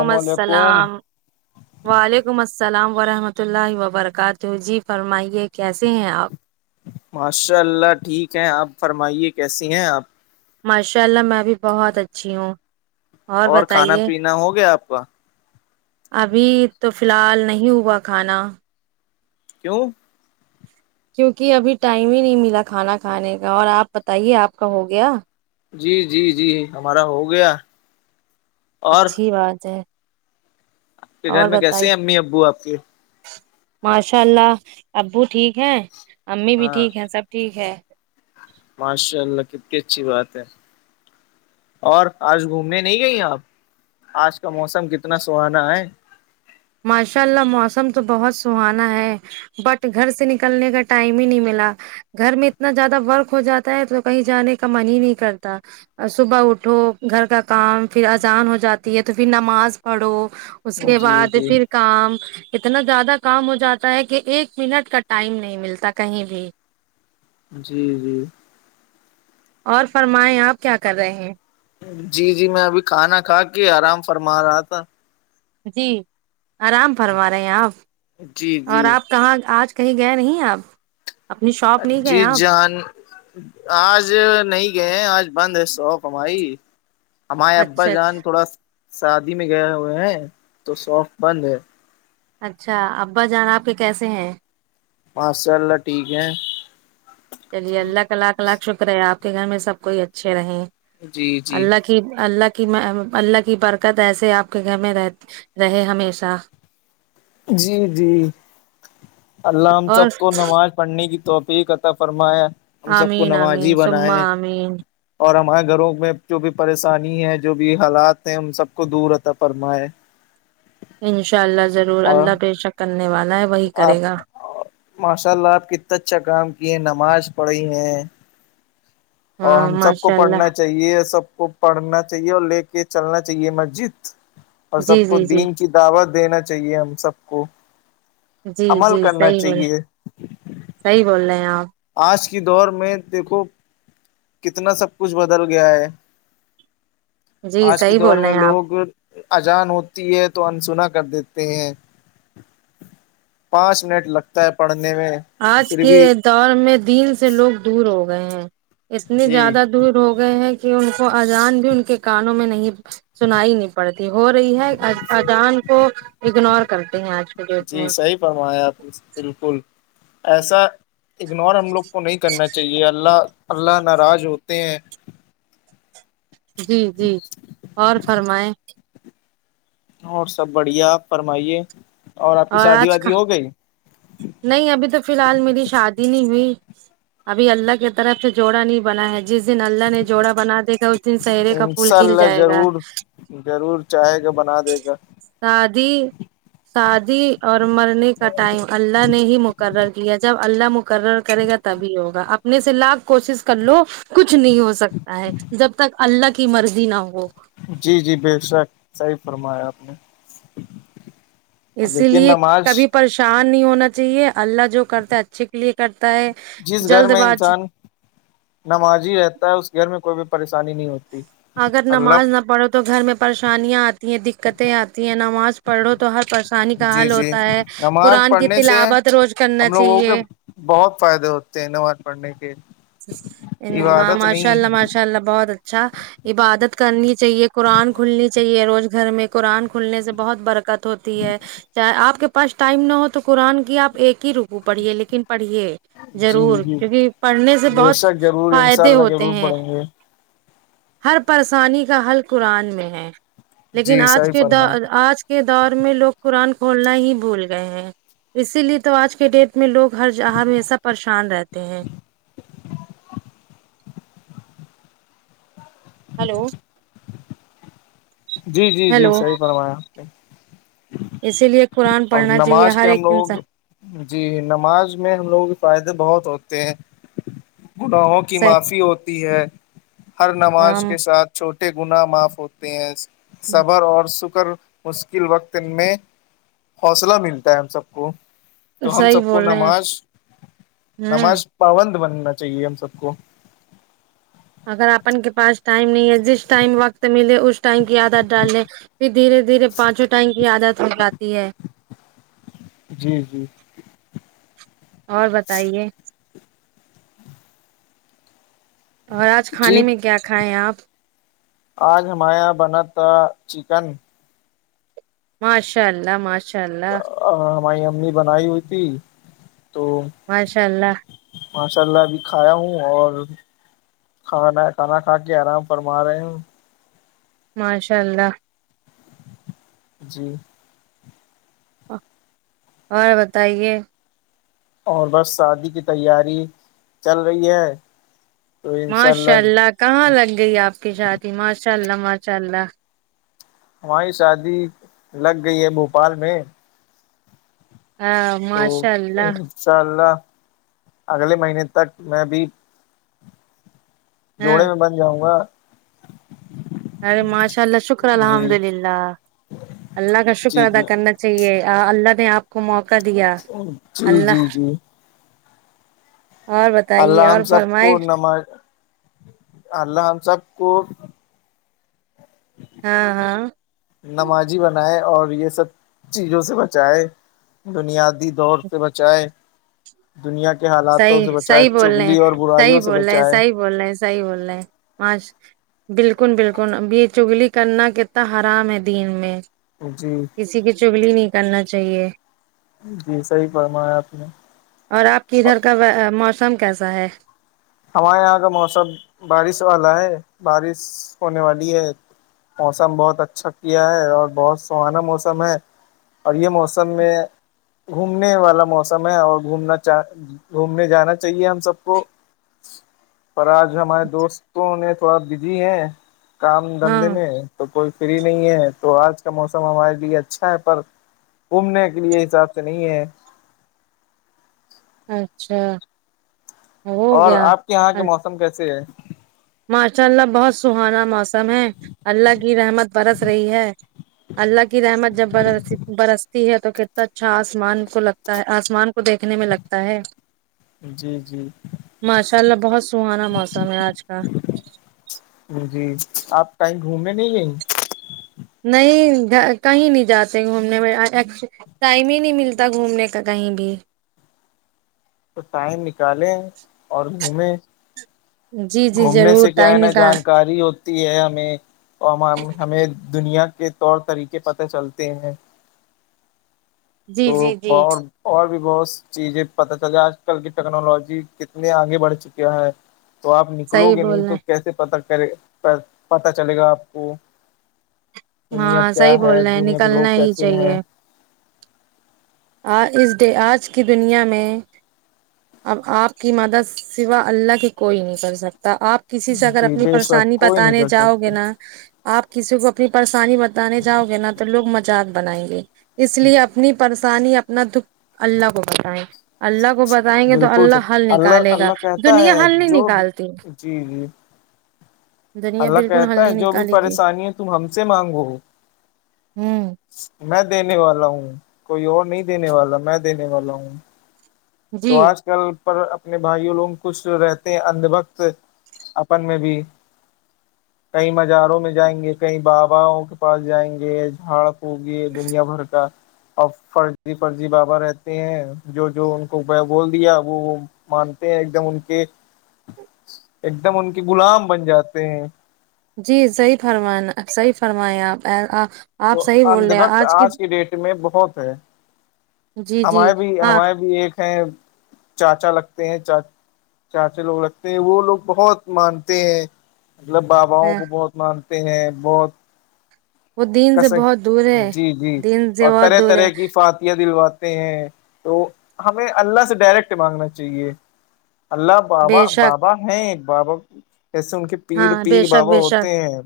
عم علیکم السلام وعلیکم السلام ورحمۃ اللہ وبرکاتہ جی فرمائیے کیسے ہیں آپ ماشاء اللہ ٹھیک ہے آپ فرمائیے کیسی ہیں آپ ماشاء اللہ میں بھی بہت اچھی ہوں اور کھانا بتائیے پینا ہو گیا آپ کا ابھی تو فی الحال نہیں ہوا کھانا کیوں کیوںکہ ابھی ٹائم ہی نہیں ملا کھانا کھانے کا اور آپ بتائیے آپ کا ہو گیا جی جی جی ہمارا ہو گیا اور اچھی بات ہے آپ کے گھر اور میں کیسے بتائیے ہیں امی ابو آپ کے ماشاء اللہ ابو ٹھیک ہیں امی بھی ہاں ٹھیک ہیں سب ٹھیک ہے ماشاء اللہ کتنی اچھی بات ہے اور آج گھومنے نہیں گئی آپ آج کا موسم کتنا سہانا ہے ماشاء اللہ موسم تو بہت سہانا ہے بٹ گھر سے نکلنے کا ٹائم ہی نہیں ملا گھر میں اتنا زیادہ ورق ہو جاتا ہے تو کہیں جانے کا من ہی نہیں کرتا صبح اٹھو گھر کا کام پھر اذان ہو جاتی ہے تو پھر نماز پڑھو اس کے جی بعد جی پھر کام اتنا زیادہ کام ہو جاتا ہے کہ ایک منٹ کا ٹائم نہیں ملتا کہیں بھی جی جی اور فرمائیں آپ کیا کر رہے ہیں جی جی میں ابھی کھانا کھا کے آرام فرما رہا تھا جی آرام فرما رہے ہیں آپ جی اور جی آپ کہاں آج کہیں گئے نہیں آپ اپنی شاپ نہیں گئے جی آپ جان آج نہیں گئے آج بند ہے سو کمائی ہمارے ابا اچھا جان تھوڑا شادی میں گئے ہوئے ہیں تو سوف بند ہے اچھا ابا جانا آپ کے کیسے ہیں ماشاء اللہ ٹھیک ہے چلیے اللہ کا الاکق الاکھ شکر ہے آپ کے گھر میں سب کوئی اچھے رہے جی جی کہ اللہ کی اللہ کی برکت ایسے آپ کے گھر میں رہتی رہے ہمیشہ جی جی الل ہم اور سب کو نماز پڑھنے کی توفی قطا فرمایا ہم سب کو آمین نمازی آمین سما بنائے آمین اور ہمارے گھروں میں جو بھی پریشانی ہے جو بھی حالات ہیں ان سب کو دور رہتا فرمائے انشاء اللہ ضرور اور اللہ پیشک کرنے والا ہے وہی آپ کرے گا ماشاء اللہ آپ کتنا اچھا کام کیے ہیں نماز پڑھی ہیں اور ہاں ہم سب کو ماشاء پڑھنا اللہ چاہ چاہیے سب کو پڑھنا چاہیے اور لے کے چلنا چاہیے مسجد اور جی سب کو جی جی دین کی دعوت دینا چاہیے ہم سب کو جی عمل جی کرنا صحیح بول چاہیے صحیح بول رہے ہیں آپ آج کے دور میں دیکھو کتنا سب کچھ بدل گیا ہے جی آج کے صحیح دور بول رہے میں ہیں آپ لوگ اجان ہوتی ہے تو انسنا کر دیتے ہیں پانچ منٹ لگتا ہے پڑھنے میں آج پھر کے بھی دور میں دن سے لوگ دور ہو گئے ہیں اتنی جی زیادہ دور ہو گئے ہیں کہ ان کو اجان بھی ان کے کانوں میں نہیں سنائی نہیں پڑتی ہو رہی ہے اچان کو اگنور کرتے ہیں آج کے ڈیٹ میں بمایا بالکل ایسا اگنور ہم لوگ کو نہیں کرنا چاہیے اللہ اللہ ناراض ہوتے ہیں جی جی اور فرمائیں اور سب بڑھیاپ فرمائیے اور آپ کی شادی آج کا وادی ہو گئی نہیں ابھی تو فی الحال میری شادی نہیں ہوئی ابھی اللہ کی طرف سے جوڑا نہیں بنا ہے جس دن اللہ نے جوڑا بنا دیکھا اس دن سہرے کا پھول انشاء کھل اللہ جائے گا ضرور ضرور چاہے گا بنا دے گا شادی شادی اور مرنے کا ٹائم نے ہی مقرر کیا ج اللہ مقرر کرے گا تبھی ہوگا اپنے سے لاکھ کوشش کر لو کچھ نہیں ہو سکتا ہے جب تک اللہ کی مرضی نہ ہو جی جی بے شک صحیح فرمایا آپ نے اسی لیکن لیے نماز کبھی پریشان نہیں ہونا چاہیے اللہ جو کرتا ہے اچھے کے لیے کرتا ہے جس گھر جلد میں باز انسان نمازی رہتا ہے اس گھر میں کوئی بھی پریشانی نہیں ہوتی اگر اللہ نماز نہ پڑھو تو گھر میں پریشانیاں آتی ہیں دقتیں آتی ہیں نماز پڑھو تو ہر پریشانی کا جی حل جی ہوتا ہے نماز قرآن کی پڑھنے سے تلاوت روز کرنا ہم لوگوں کے چاہیے بہت فائدے ہوتے ہیں انو پڑھنے کے ہاں عبادت ماشاء نہیں اللہ ہے ماشاء اللہ بہت اچھا عبادت کرنی چاہیے قرآن کھلنی چاہیے روز گھر میں قرآن کھلنے سے بہت برکت ہوتی ہے چاہے آپ کے پاس ٹائم نہ ہو تو قرآن کی آپ ایک ہی رکو پڑھیے لیکن پڑھیے جی ضرور جی کیونکہ پڑھنے سے بے بہت شک ضرور انشاء فائدے اللہ ہوتے ہیں [unintelligible] ہر پشانی کا حل قرآن میں ہے لیکن جی آج صحیح کے د فرمایا آج کے دور میں لوگ قرآن کھولنا ہی بھول گئے ہیں اسی لیے تو آج کے ڈیٹ میں لوگ ہر جاں ہ ہمیشہ پریشان رہتے ہیں ہلو جی جی جی ہیلو صحیح فرمایں آپ نے اسی لیے قرآن اور پڑھنا چاہیے نماز ہر کے ہم ایک لوگ انسان جی نماز میں ہم لوگوں کے فائدے بہت ہوتے ہیں گناہوں کی سے معافی ہوتی ہے ہر نماز ہم کے ساتھ چھوٹے گناہ معاف ہوتے ہیں صبر اور سکر مشکل وقت میں حوصلہ ملتا ہے ہم سب کو تو ہم صحیح سب کو بول رہے نماز ہیں ہوں نماز پابند بننا چاہیے ہم سب کو اگر اپن کے پاس ٹائم نہیں ہے جس ٹائم وقت ملے اس ٹائمک کی عادت ڈال لیں پھر دھیرے دھیرے پانچوں ٹائم کی عادت ہو جاتی ہے جی جی اور بتائیے اور آج جی کھانے میں کیا کھائیں ہیں آپ آج ہمارے یہاں بنا تھا چکن ماشاء اللہ ماشاء اللہ ہماری امی بنائی ہوئی تھی تو ماشاء اللہ ماشاء اللہ ابھی کھایا ہوں اور کھانا کھانا کھا کے آرام فما رہے ہ ماشاء اللہ جی اور بتائیے اور بس شادی کی تیاری چل رہی ہے تو انشاء ماشاء اللہ کہاں لگ گئی آپ کی شادی ماشاء اللہ ماشاء اللہ ہماری شادی لگ گئی ہے بھوپال میں ہاں تو ماشاء اللہ انشاء اللہ اگلے مہینے تک میں بھی ہاں جوڑے میں بن جاؤں گا ارے ماشاء اللہ شکر جی الحمد للہ اللہ کا شکر جی ادا کن جی چاہیے اللہ نے آپ کو موقع دیا جی اللہ جی جی اور بتائیے اور اللہم سب فرمائے کو نماز اللہم سب کو ہاں ہاں نمازی بنائے اور یہ سب چیزوں سے بچائے بنیادی دور سے بچائے دنیا کے حالاتوں صحیح سے بچائے صحیح بول رہے ہیں چگلی اور صحیح برائیوں سے بول رہے ہیں بچائے صحیح بول رہے ہے صحیح بول رہ ہے مش بالکل بالکل اب یہ چگلی کرنا کتنا حرام ہے دین میں جی کسی کی چگلی نہیں کرنا چاہیے جی صحیح پڑھناا ہے آپ نے اور آپ کی ادھر کا موسم کیسا ہے ہمارے یہاں کا موسم بارش والا ہے بارش ہونے والی ہے موسم بہت اچھا کیا ہے اور بہت سہانا موسم ہے اور یہ موسم میں گھومنے والا موسم ہے اور گھومنا چ گھومنے جانا چاہیے ہم سب کو پر آج ہمارے دوستوں نے تھوڑا بزی ہے کام ہاں دھندے میں تو کوئی فری نہیں ہے تو آج کا موسم ہمارے لیے اچھا ہے پر گھومنے کے لیے حساب سے نہیں ہے اچھا ہو اور گیا آپ کے یہاں کے موسم کیسے ہے ماشاء اللہ بہت سہانا موسم ہے اللہ کی رحمت برس رہی ہے اللہ کی رحمت جب بر برسی ہے تو کتنا اچھا آسمان کو لگتا آسمان کو دیکھنے میں لگتا ہے جی جی ماشاء اللہ بہت سہانا موسم ہے آج کال جی آپ کہیں گھومنے نہیں گیں نہیں کہیں نہیں جاتے گھومنے میں ٹائم ہی نہیں ملتا گھومنے کا کہیں بھی تو ٹائم نکالے اور گھومیں جی جی گھومنے ضرور سے کیا ٹائم ہے نا نکال جانکاری ہو ہے ہمیں اور ہم ہمیں دنیا کے طور طریقے پتہ چلتے ہیں تو جی جی جی اور اور بھی بہت س چیزیں پتہ چل آج کل کی ٹیکنالوجی کتنے آگے بڑھ چکے ہے تو آپ نکلو صحیح گے بول نہیں رہے تو کیسے پتا کرے پتا چلے گا آپ کو دنیا ہاں کیا صحیح ہے بول رہے ہیں دنیا کے لوگ نکلنا ہی کیسے چاہیے ہیں آ اس ڈے آج کی دنیا میں اب آپ کی مدد سوا اللہ کی کوئی نہیں کر سکتا آپ کسی سے اگر جی اپنی بے شک پریشانی کوئی نہیں بتانے کر جاؤ گے سکتا نا آپ کسی کو اپنی پریشانی بتانے جاؤ گے نا تو لوگ مزق بنائیں گے اس لیے اپنی پریشانی اپنا دکھ اللہ کو بتائیں اللہ کو بتائیں گے تو بالکل سے اللہ حل اللہ نکالے گا اللہ کہتا دنیا ہے حل نہیں جو نکالتی جی جی دنیا اللہ بالکل حل کہتا ہے نہیں جو بھی نکالے گی پریشانی ہے تم ہم سے مانگو ہوں میں دینے والا ہوں کوئی اور نہیں دینے والا میں دینے والا ہوں تو جی آج کل پر اپنے بھائیوں لوگ کچش رہتے ہیں اندھ بکت اپن میں بھی کئی مزاروں میں جائیں گے کئی بابا کے پاس جائیں گے جھاڑ ہوگی دنیا بھر کا اور فرضی فرضی بابا رہتے ہیں جو جو بول دیا وہ مانتے ہیں ایک دم ان کے ایک دم ان کے غلام بن جاتے ہیں جی صحیح فرم صحیح فرمائیں آپ آپ تو صحیح بول اندھ رہے ہیں وقت آج کی ڈیٹ میں بہت ہے جی جی ہمارے بھی ہاں ہمارے بھی ایک ہے چاچا لگتے ہیں چا چاچے لوگ لگتے ہیں وہ لوگ بہت مانتے ہیں مطلب باباؤں ہے کو بہت مانتے ہیں بہت وہ دین سے بہت دور صحی ہے جی جی دین سے اور بہت طرح دور ہے طرح کی فاتح دلوات ہیں تو ہمیں اللہ سے ڈائریکٹ مانگنا چاہیے اللہ بے بابا شک بابا ہیں بابا ایسے ان کے پیر ہاں بے پیر شک بابا بے ہوتے شک ہیں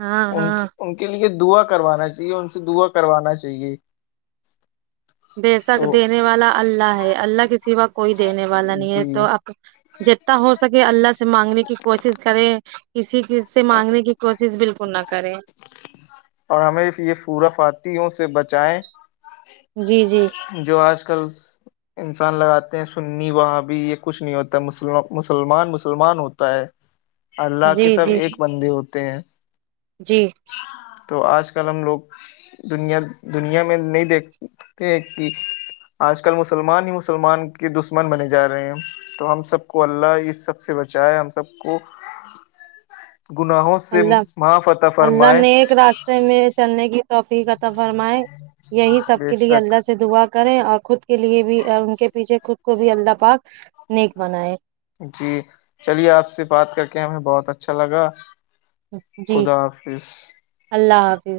ہاں ان ہاں کی ان کے ے دعا کروانا چاہیے ان سے دعا کروانا چاہیے بےسک تو دینے والا اللہ ہے اللہ کسی وق کوئی دینے والا نہیں ہے جی تو جتنا ہو سکے اللہ سے مانگنے کی کوشش کرے کسی چز سے مانگنے کی کوشش بالکل نہ کریں اور ہمیں یہ پورف آتیوں سے بچائیں جی جی جو آج کل انسان لگاتے ہیں سننی وہاں بھی یہ کچھ نہیں ہوتا ہےسلم مسلمان مسلمان ہوتا ہے [unintelligible] اللہ کے جی سب جی ایک بندے ہوتے ہیں جی تو آج کل ہم لوگ دنیا دنیا میں نہیں دیکھ کہ آج کل مسلمان ہی مسلمان کے دشمن بنے جا رہے ہیں تو ہم سب کو اللہ اس سب سے بچائے ہم سب کو گناہوں سے اللہ مہا فتح اللہ فرمائےیں نیک راستے میں چلنے کی توحفیقت فرمائے یہی سب بے کے لیے شک اللہ سے دعا کریں اور خود کے لیے بھی ان کے پیچھے خود کو بھی اللہ پاک نیک بنائے جی چلیے آپ سے بات کر کے ہمیں بہت اچھا لگا جی خدا حافظ اللہ حافظ